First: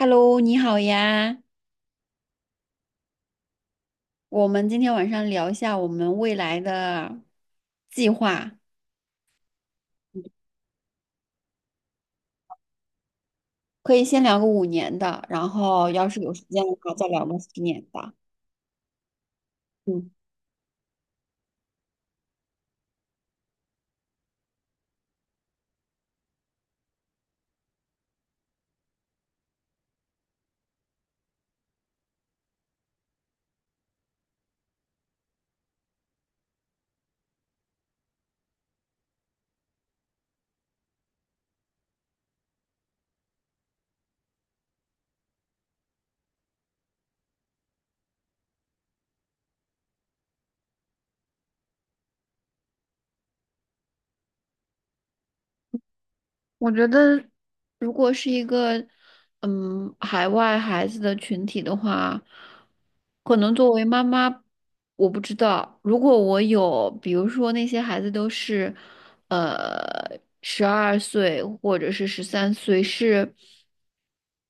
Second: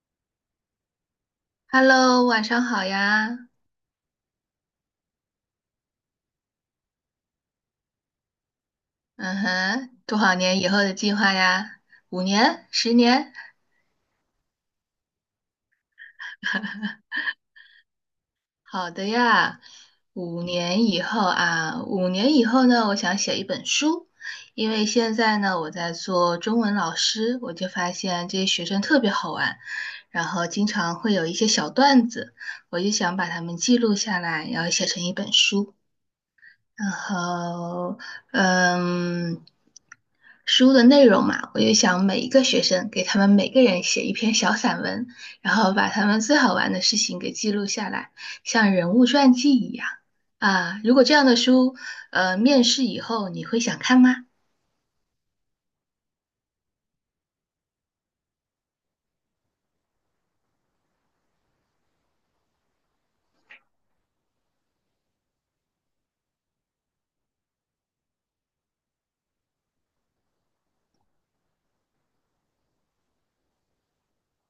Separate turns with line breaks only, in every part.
Hello，你好呀。
Hello,晚上好呀。
我们今天晚上聊一下我们未来的计划，
嗯哼，多少年以后的计划呀？五年、十年？
可以先聊个五年的，然后要是有时间的话，再聊个十年的。
好的呀，
嗯。
五年以后啊，五年以后呢，我想写一本书，因为现在呢，我在做中文老师，我就发现这些学生特别好玩，然后经常会有一些小段子，我就想把它们记录下来，然后写成一本书。然后，嗯，书的内容嘛，我就想每一个学生给他们每个人写一篇小散文，然后把他们最好玩的事情给记录下来，像人物传记一样啊。如果这样的书，面试以后你会想看吗？
我觉得，如果是一个海外孩子的群体的话，可能作为妈妈，我不知道。如果我有，比如说那些孩子都是，12岁或者是13岁，是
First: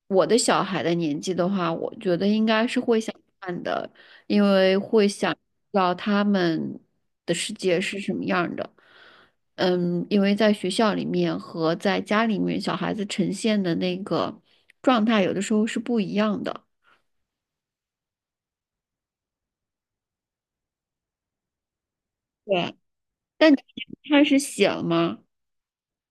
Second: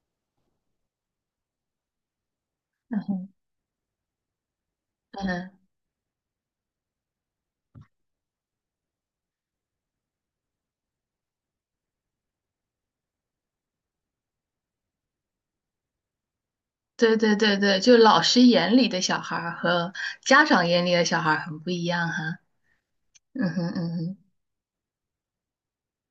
我的小孩的年纪的话，我觉得应该是会想看的，因为会想知
嗯，
道他们的世界是什么样的。因为在学校里面和在家里面，小孩子呈现的那个状态有的时候是不一样的。
对对对对，就老师眼里的小孩儿和家长眼里的小孩儿很不一样哈。
对，
嗯
但你
哼嗯哼。
开始写了吗？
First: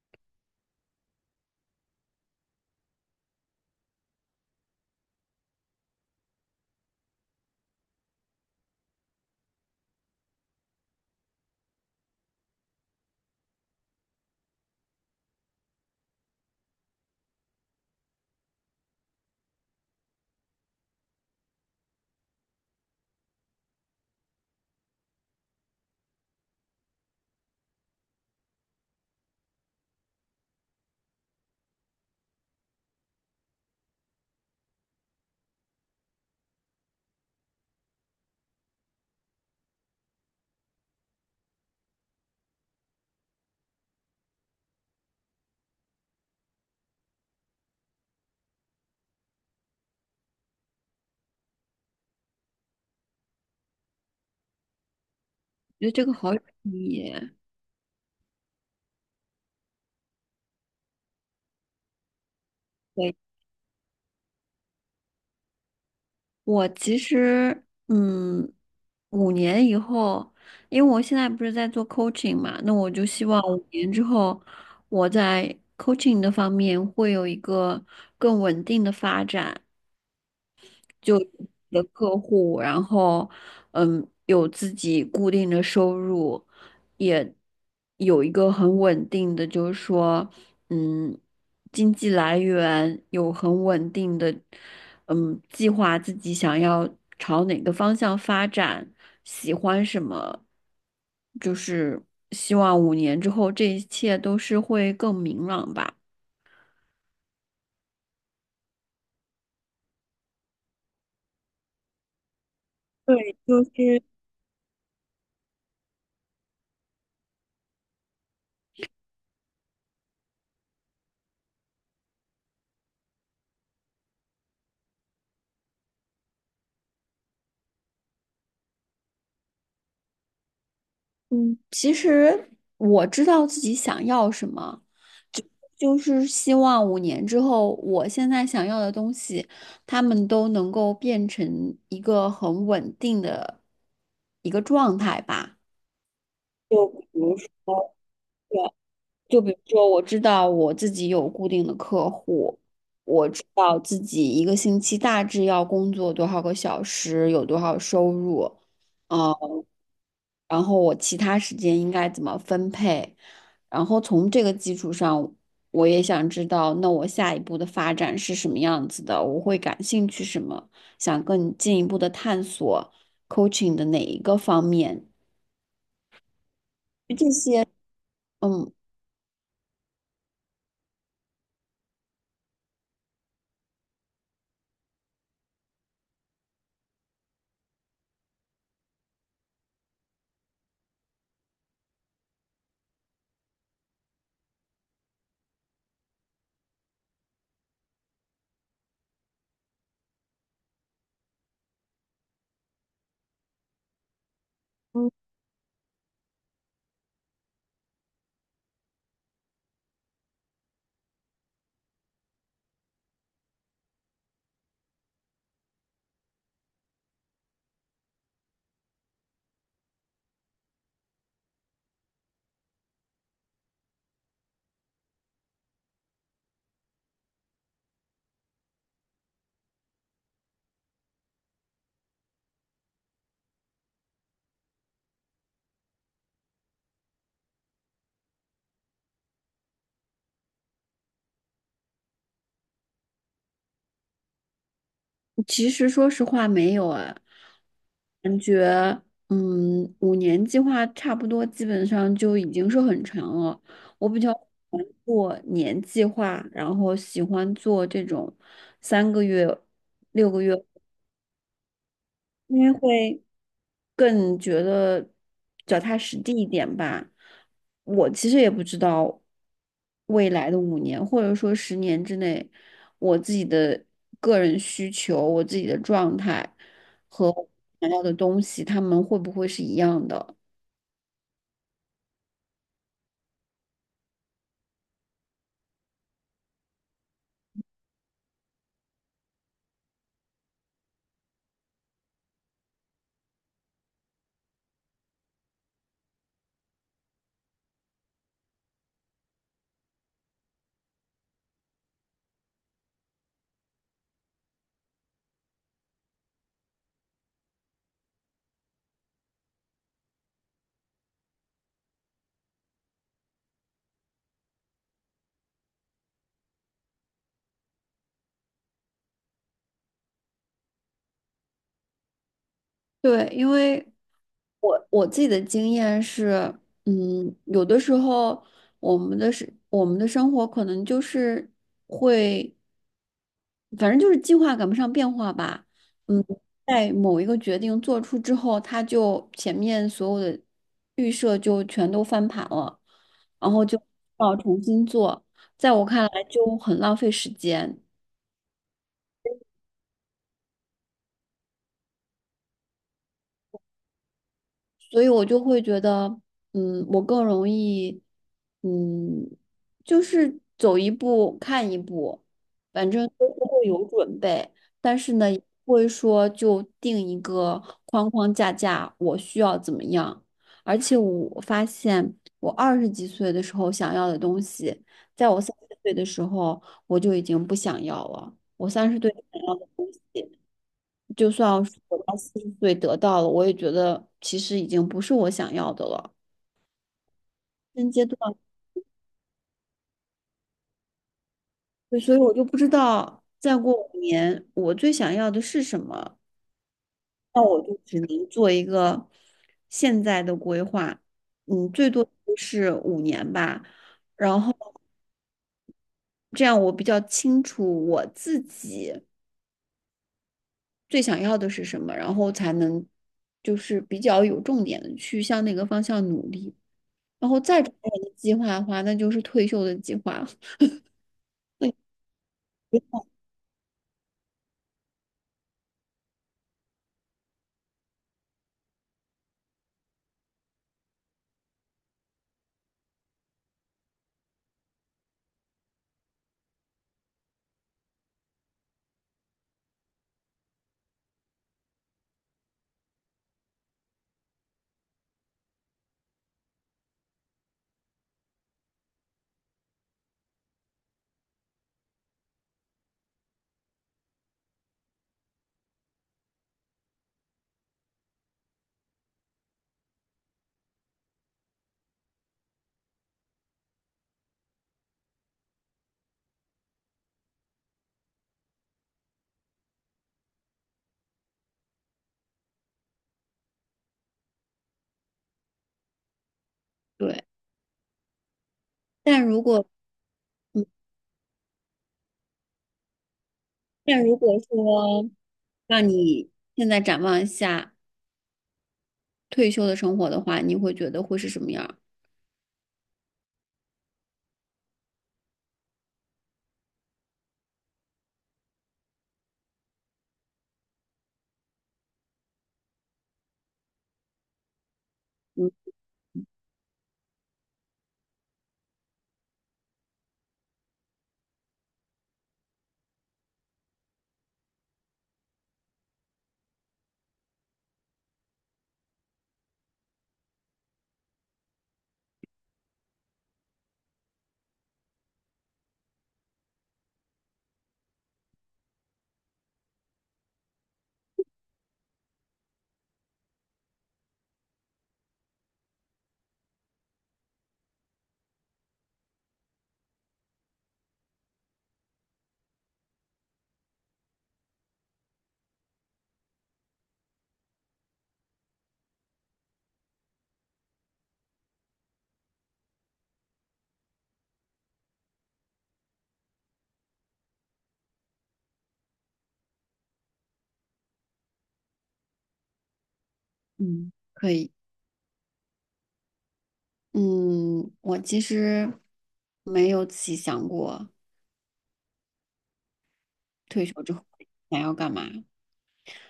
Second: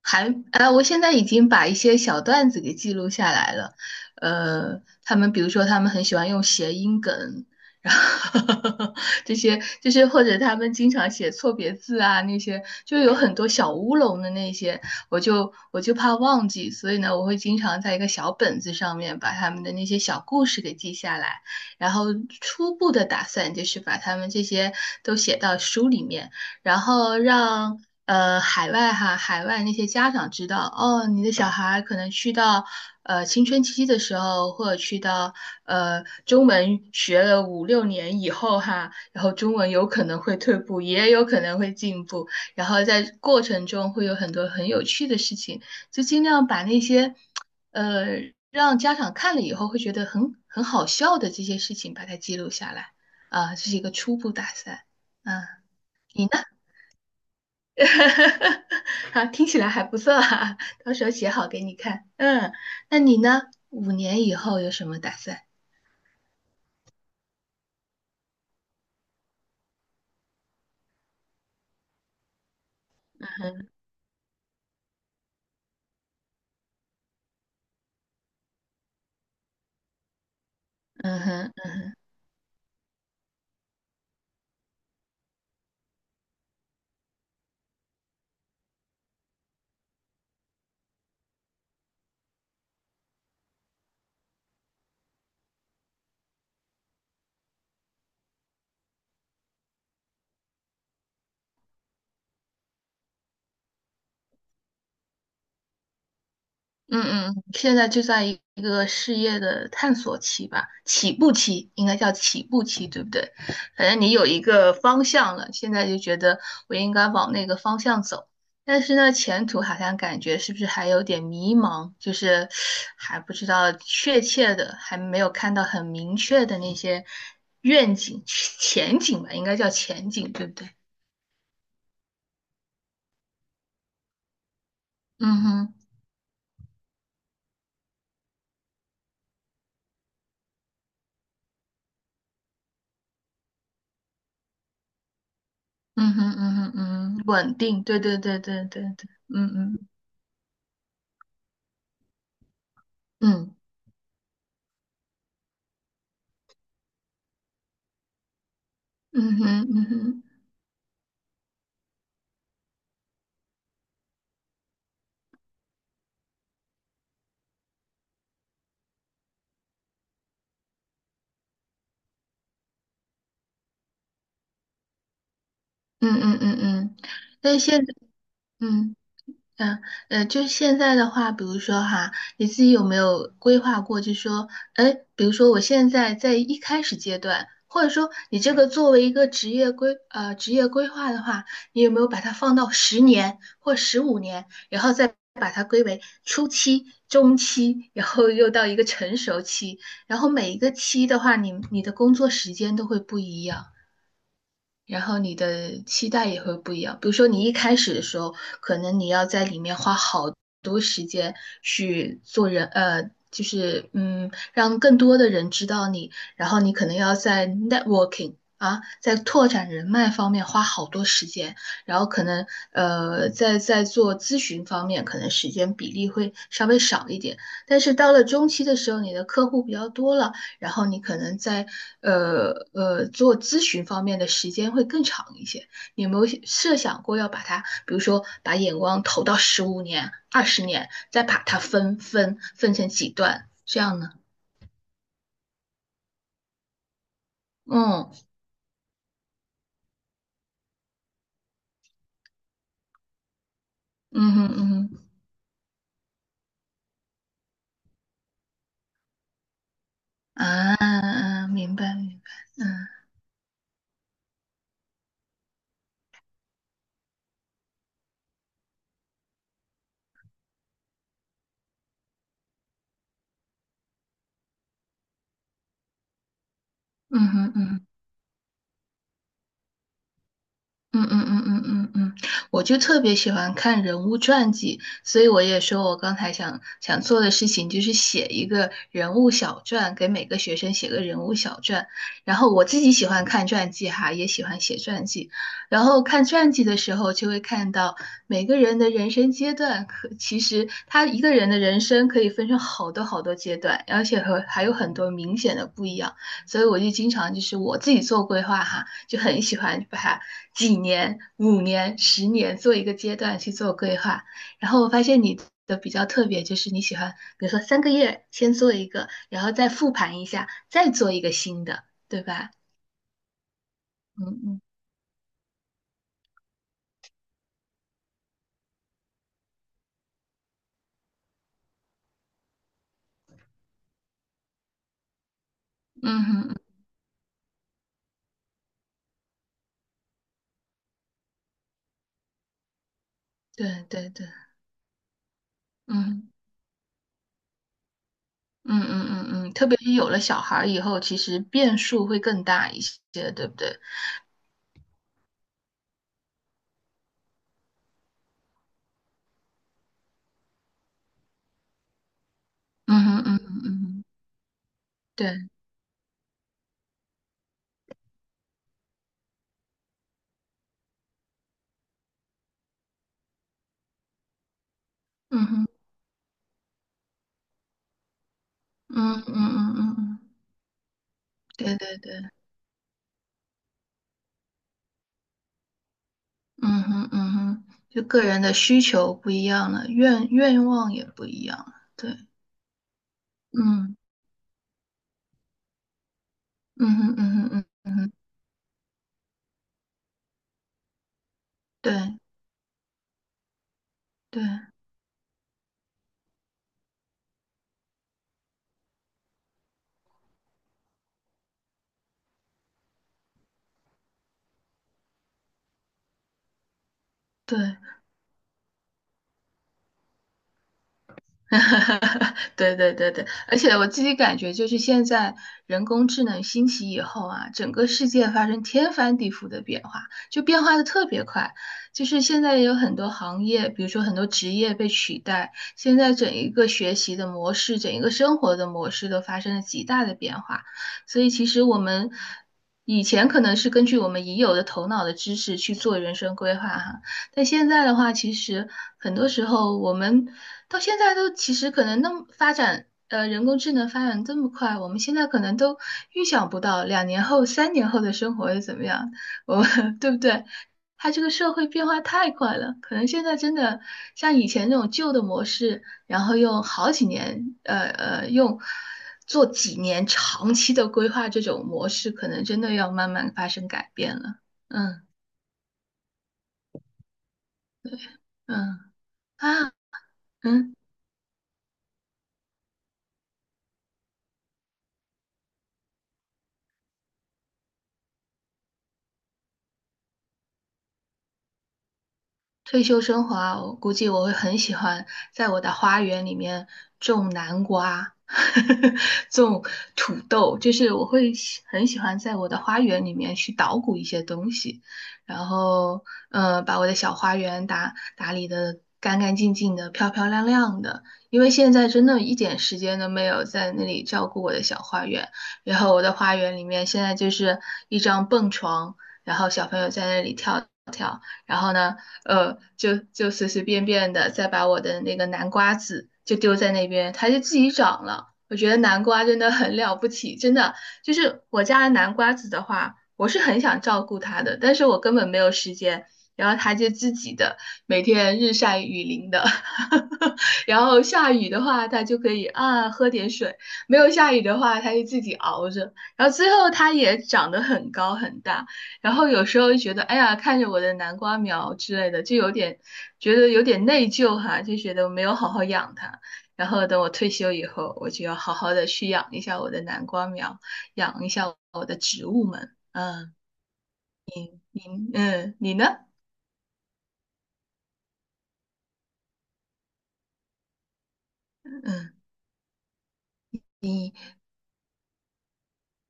我现在已经把一些小段子给记录下来了。他们比如说，他们很喜欢用谐音梗，然后 这些就是或者他们经常写错别字啊，那些就有很多小乌龙的那些，我就怕忘记，所以呢，我会经常在一个小本子上面把他们的那些小故事给记下来，然后初步的打算就是把他们这些都写到书里面。然后让海外那些家长知道，哦，你的小孩可能去到青春期的时候，或者去到中文学了五六年以后哈，然后中文有可能会退步，也有可能会进步，然后在过程中会有很多很有趣的事情，就尽量把那些呃让家长看了以后会觉得很好笑的这些事情把它记录下来啊，这是一个初步打算嗯，
我觉得这个
你呢？
好有意义。
好，听起来还不错啊，到时候写好给你看。嗯，那
对，
你呢？五年以后有什么打算？
我其实，5年以后，因为我现在不是在做 coaching 嘛，那我就希望五年之后，我在 coaching 的方面会有一个更稳定的发展。就
嗯哼。
的客户，然后有自己固定的收入，也有一个很稳定的，就是说嗯，经济来源有很稳定的，计划自己想要朝哪个方向发展，喜欢什么，就是希望五年之后这一切都是会更明朗吧。
嗯嗯，现在就在一个事业的探索期吧，起步期应该叫起步期，对不对？
对，就
反正
是，
你有一个方向了，现在就觉得我应该往那个方向走，但是呢，前途好像感觉是不是还有点迷茫，就是还不知道确切的，还没有看到很明确的那些愿景、前景吧，应该叫前景，对不对？
嗯，其实我知道自己想要什么，
嗯哼，
就是希望五年之后，我现在想要的东西，他们都能够变成一个很稳定的一个状态吧。
嗯哼，嗯哼，
就
嗯
比
哼，
如
稳
说
定，对对对对对对，
就
嗯
比如
嗯
说，我知道我自己有固定的客户，我知
嗯。
道自己一个星期大致要工作多少个小时，有多少收入，呃
嗯哼，嗯哼，
然后我其他时间应该怎么分配，然后从这个基础上，我也想知道，那我下一步的发展是什么样子的，我会感兴趣什么，想更进一步的探索 coaching 的哪一个方面，
嗯嗯嗯嗯，
就这
但
些。
现在，
嗯。
嗯嗯就是现在的话，比如说哈，你自己有没有规划过，就说，哎，比如说我现在在一开始阶段，或者说你这个作为一个职业规划的话，你有没有把它放到十年或十五年，然后再把它归为初期、中期，然后又到一个成熟期，然后每一个期的话，你的工作时间都会不一样。然后你的期待也会不一样。比如说，你一开始的时候，可能你要在里面花好多时间去做人，就是让更多的人知道你，然后你可能要在 networking 啊，在拓展人脉方面花好多时间，然后可能在做咨询方面，可能时间比例会稍微少一点。但是到了中期的时候，你的客户比较多了。然后你可能在做咨询方面的时间会更长一些。你有没有设想过要把它，比如说把眼光投到十五年、二十年，再把它分成几段这样呢？
其实说实话没有哎，
嗯
感觉5年计划差不多基本上就已经是很长了。我比
嗯
较喜
哼嗯
欢
哼
做年计划，然后喜欢做这种3个月、6个月，
啊，明白明白，
因为
嗯
会。更觉得脚踏实地一点吧。我其实也不知道未来的五年或者说10年之内，我自己的个人需求、我自己的状态
嗯
和我
哼嗯哼
想要的东西，他们会不会是一样的？
嗯嗯嗯嗯嗯嗯，我就特别喜欢看人物传记，所以我也说我刚才想做的事情就是写一个人物小传，给每个学生写个人物小传。然后我自己喜欢看传记哈，也喜欢写传记。然后看传记的时候，就会看到每个人的人生阶段，可其实他一个人的人生可以分成好多好多阶段，而且和还有很多明显的不一样。所以我就经常就是我自己做规划哈，就很喜欢把。几年、五年、十年做一个阶段去做规划。然后我发现你的比较特别，就是你喜欢，比如说三个月先做一个，然后再复盘一下，再做一个新的，对吧？
对，因为
嗯嗯
我自己的经验是，有的时候我们的是我们的生活可能就是。会。反正就是计划赶不上变化吧。
嗯
嗯，
嗯嗯，
在某一个决定做出之后，他就前面所有的预设就全都翻盘了，然后就
对对对，
要重新做。在我看来，
嗯
就很浪费时间。
嗯嗯嗯嗯，特别是有了小孩儿以后，其实变数会更大一些，对不对？
所以我就会觉得，我更容易，嗯，就是走一步看一步，反
嗯
正
哼
都是
嗯嗯
会有
嗯哼，
准备，但是呢，也
对，
不会说就定一个框框架架，我需要怎么样。而且我发现，我20几岁的时候想要的东西，在我
嗯
三
哼
十岁的时候我就已经不想要了。我三十岁
嗯嗯
想要
嗯
的东
嗯嗯，
西。就算
对
是
对
我到
对。
40岁得到了，我也觉得其实已经不是我想要的了。
嗯哼，嗯哼，
现
就
阶段，
个人的需求不一样了，愿望也不一样了。
对，所
对，
以我就不知道再过五
嗯，
年我最想要的是什么。
嗯哼，
那
嗯
我
哼，
就
嗯
只
哼，
能做一个现在的规划，最
对，
多就是五年吧。然
对，
后这样我比较清楚我自己最想要的是什么，然后才能就是比较有重点的去向那个方向努力。然后再找
对。
人的计划的话，那就是退休的计划。对，
对对对对，而且我自己感觉，就是现在人工智能兴起以后啊，整个世界发生天翻地覆的变化，就变化的特别快。就是现在也有很多行业，比如说很多职业被取代，现在整一个学习的模式，整一个生活的模式都发生了极大的变化。所以其实我们以前可能是根据我们已有的头脑的知识去做人生规划哈，但现在的话，其实很多时候我们到现在都其实可能那么发展，人工智能发展这么快，我们现在可能都预想不到两年后、三年后的生活会怎么样，我 对不对？它这个社会变化太快了，可能现在真的像以前那种旧的模式，然后用好几年，用做几年长期的规划这种模式，可能真的要慢慢发生改变了。嗯
对。
嗯
但如果
啊嗯。
但如果说让你现在展望一下退休的生活的话，你会觉得会是什么样儿？
退休生活啊，我估计我会很喜欢在我的花园里面种南瓜，种土豆，就是我会很喜欢在我的花园里面去捣鼓一些东西，然
嗯
后把我的小花园打打理的干干净净的、漂漂亮亮的。因为现在真的一点时间都没有在那里照顾我的小花园，然后我的花园里面现在就是一张蹦床，然后小朋友在那里跳。然后呢，就随随便便的再把我的那个南瓜籽就丢在那边，它就自己长了。我觉得南瓜真的很了不起，真的就是我家的南瓜籽的话，我是很想照顾它的，但是我根本没有时间。然后它就自己的每天日晒雨淋的，然后下雨的话，它就可以啊喝点水；没有下雨的话，它就自己熬着。然后最后它也长得很高很大，然后有时候就觉得，哎呀，看着我的南瓜苗之类的，就有点觉得有点内疚哈，就觉得我没有好好养它。然后等我退休以后，我就要好好的去养一下我的南瓜苗，养一下我的植物们。嗯，
嗯，可以。
你嗯，你呢？
嗯，我其实没有仔细想过
嗯。
退休之后想要干嘛。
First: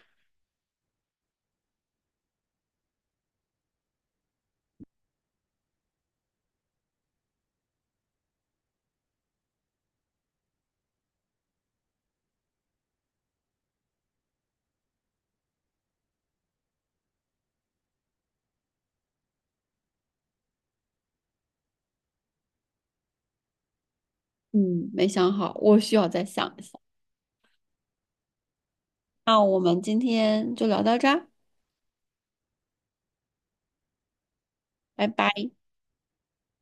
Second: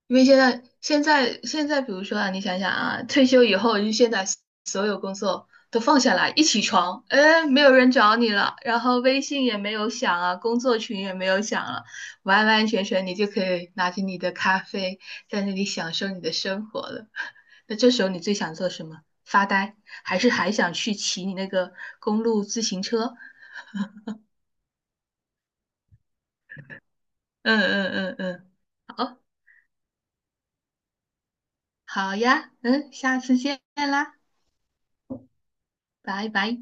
因为现在,比如说啊，你想想啊，退休以后，就现在所有工作都放下来，一起床，哎，没有人找你了，然后微信也没有响啊，工作群也没有响了，完完全全你就可以拿着你的咖啡，在那里享受你的生活了。那这时候你最想做什么？发呆，还是还想去骑你那个公路自行车？
嗯，没想好，我需要再想一想。
嗯嗯嗯嗯，好，
那我们今天就聊到这儿，
好呀，嗯，下次见啦，
拜拜。
拜拜。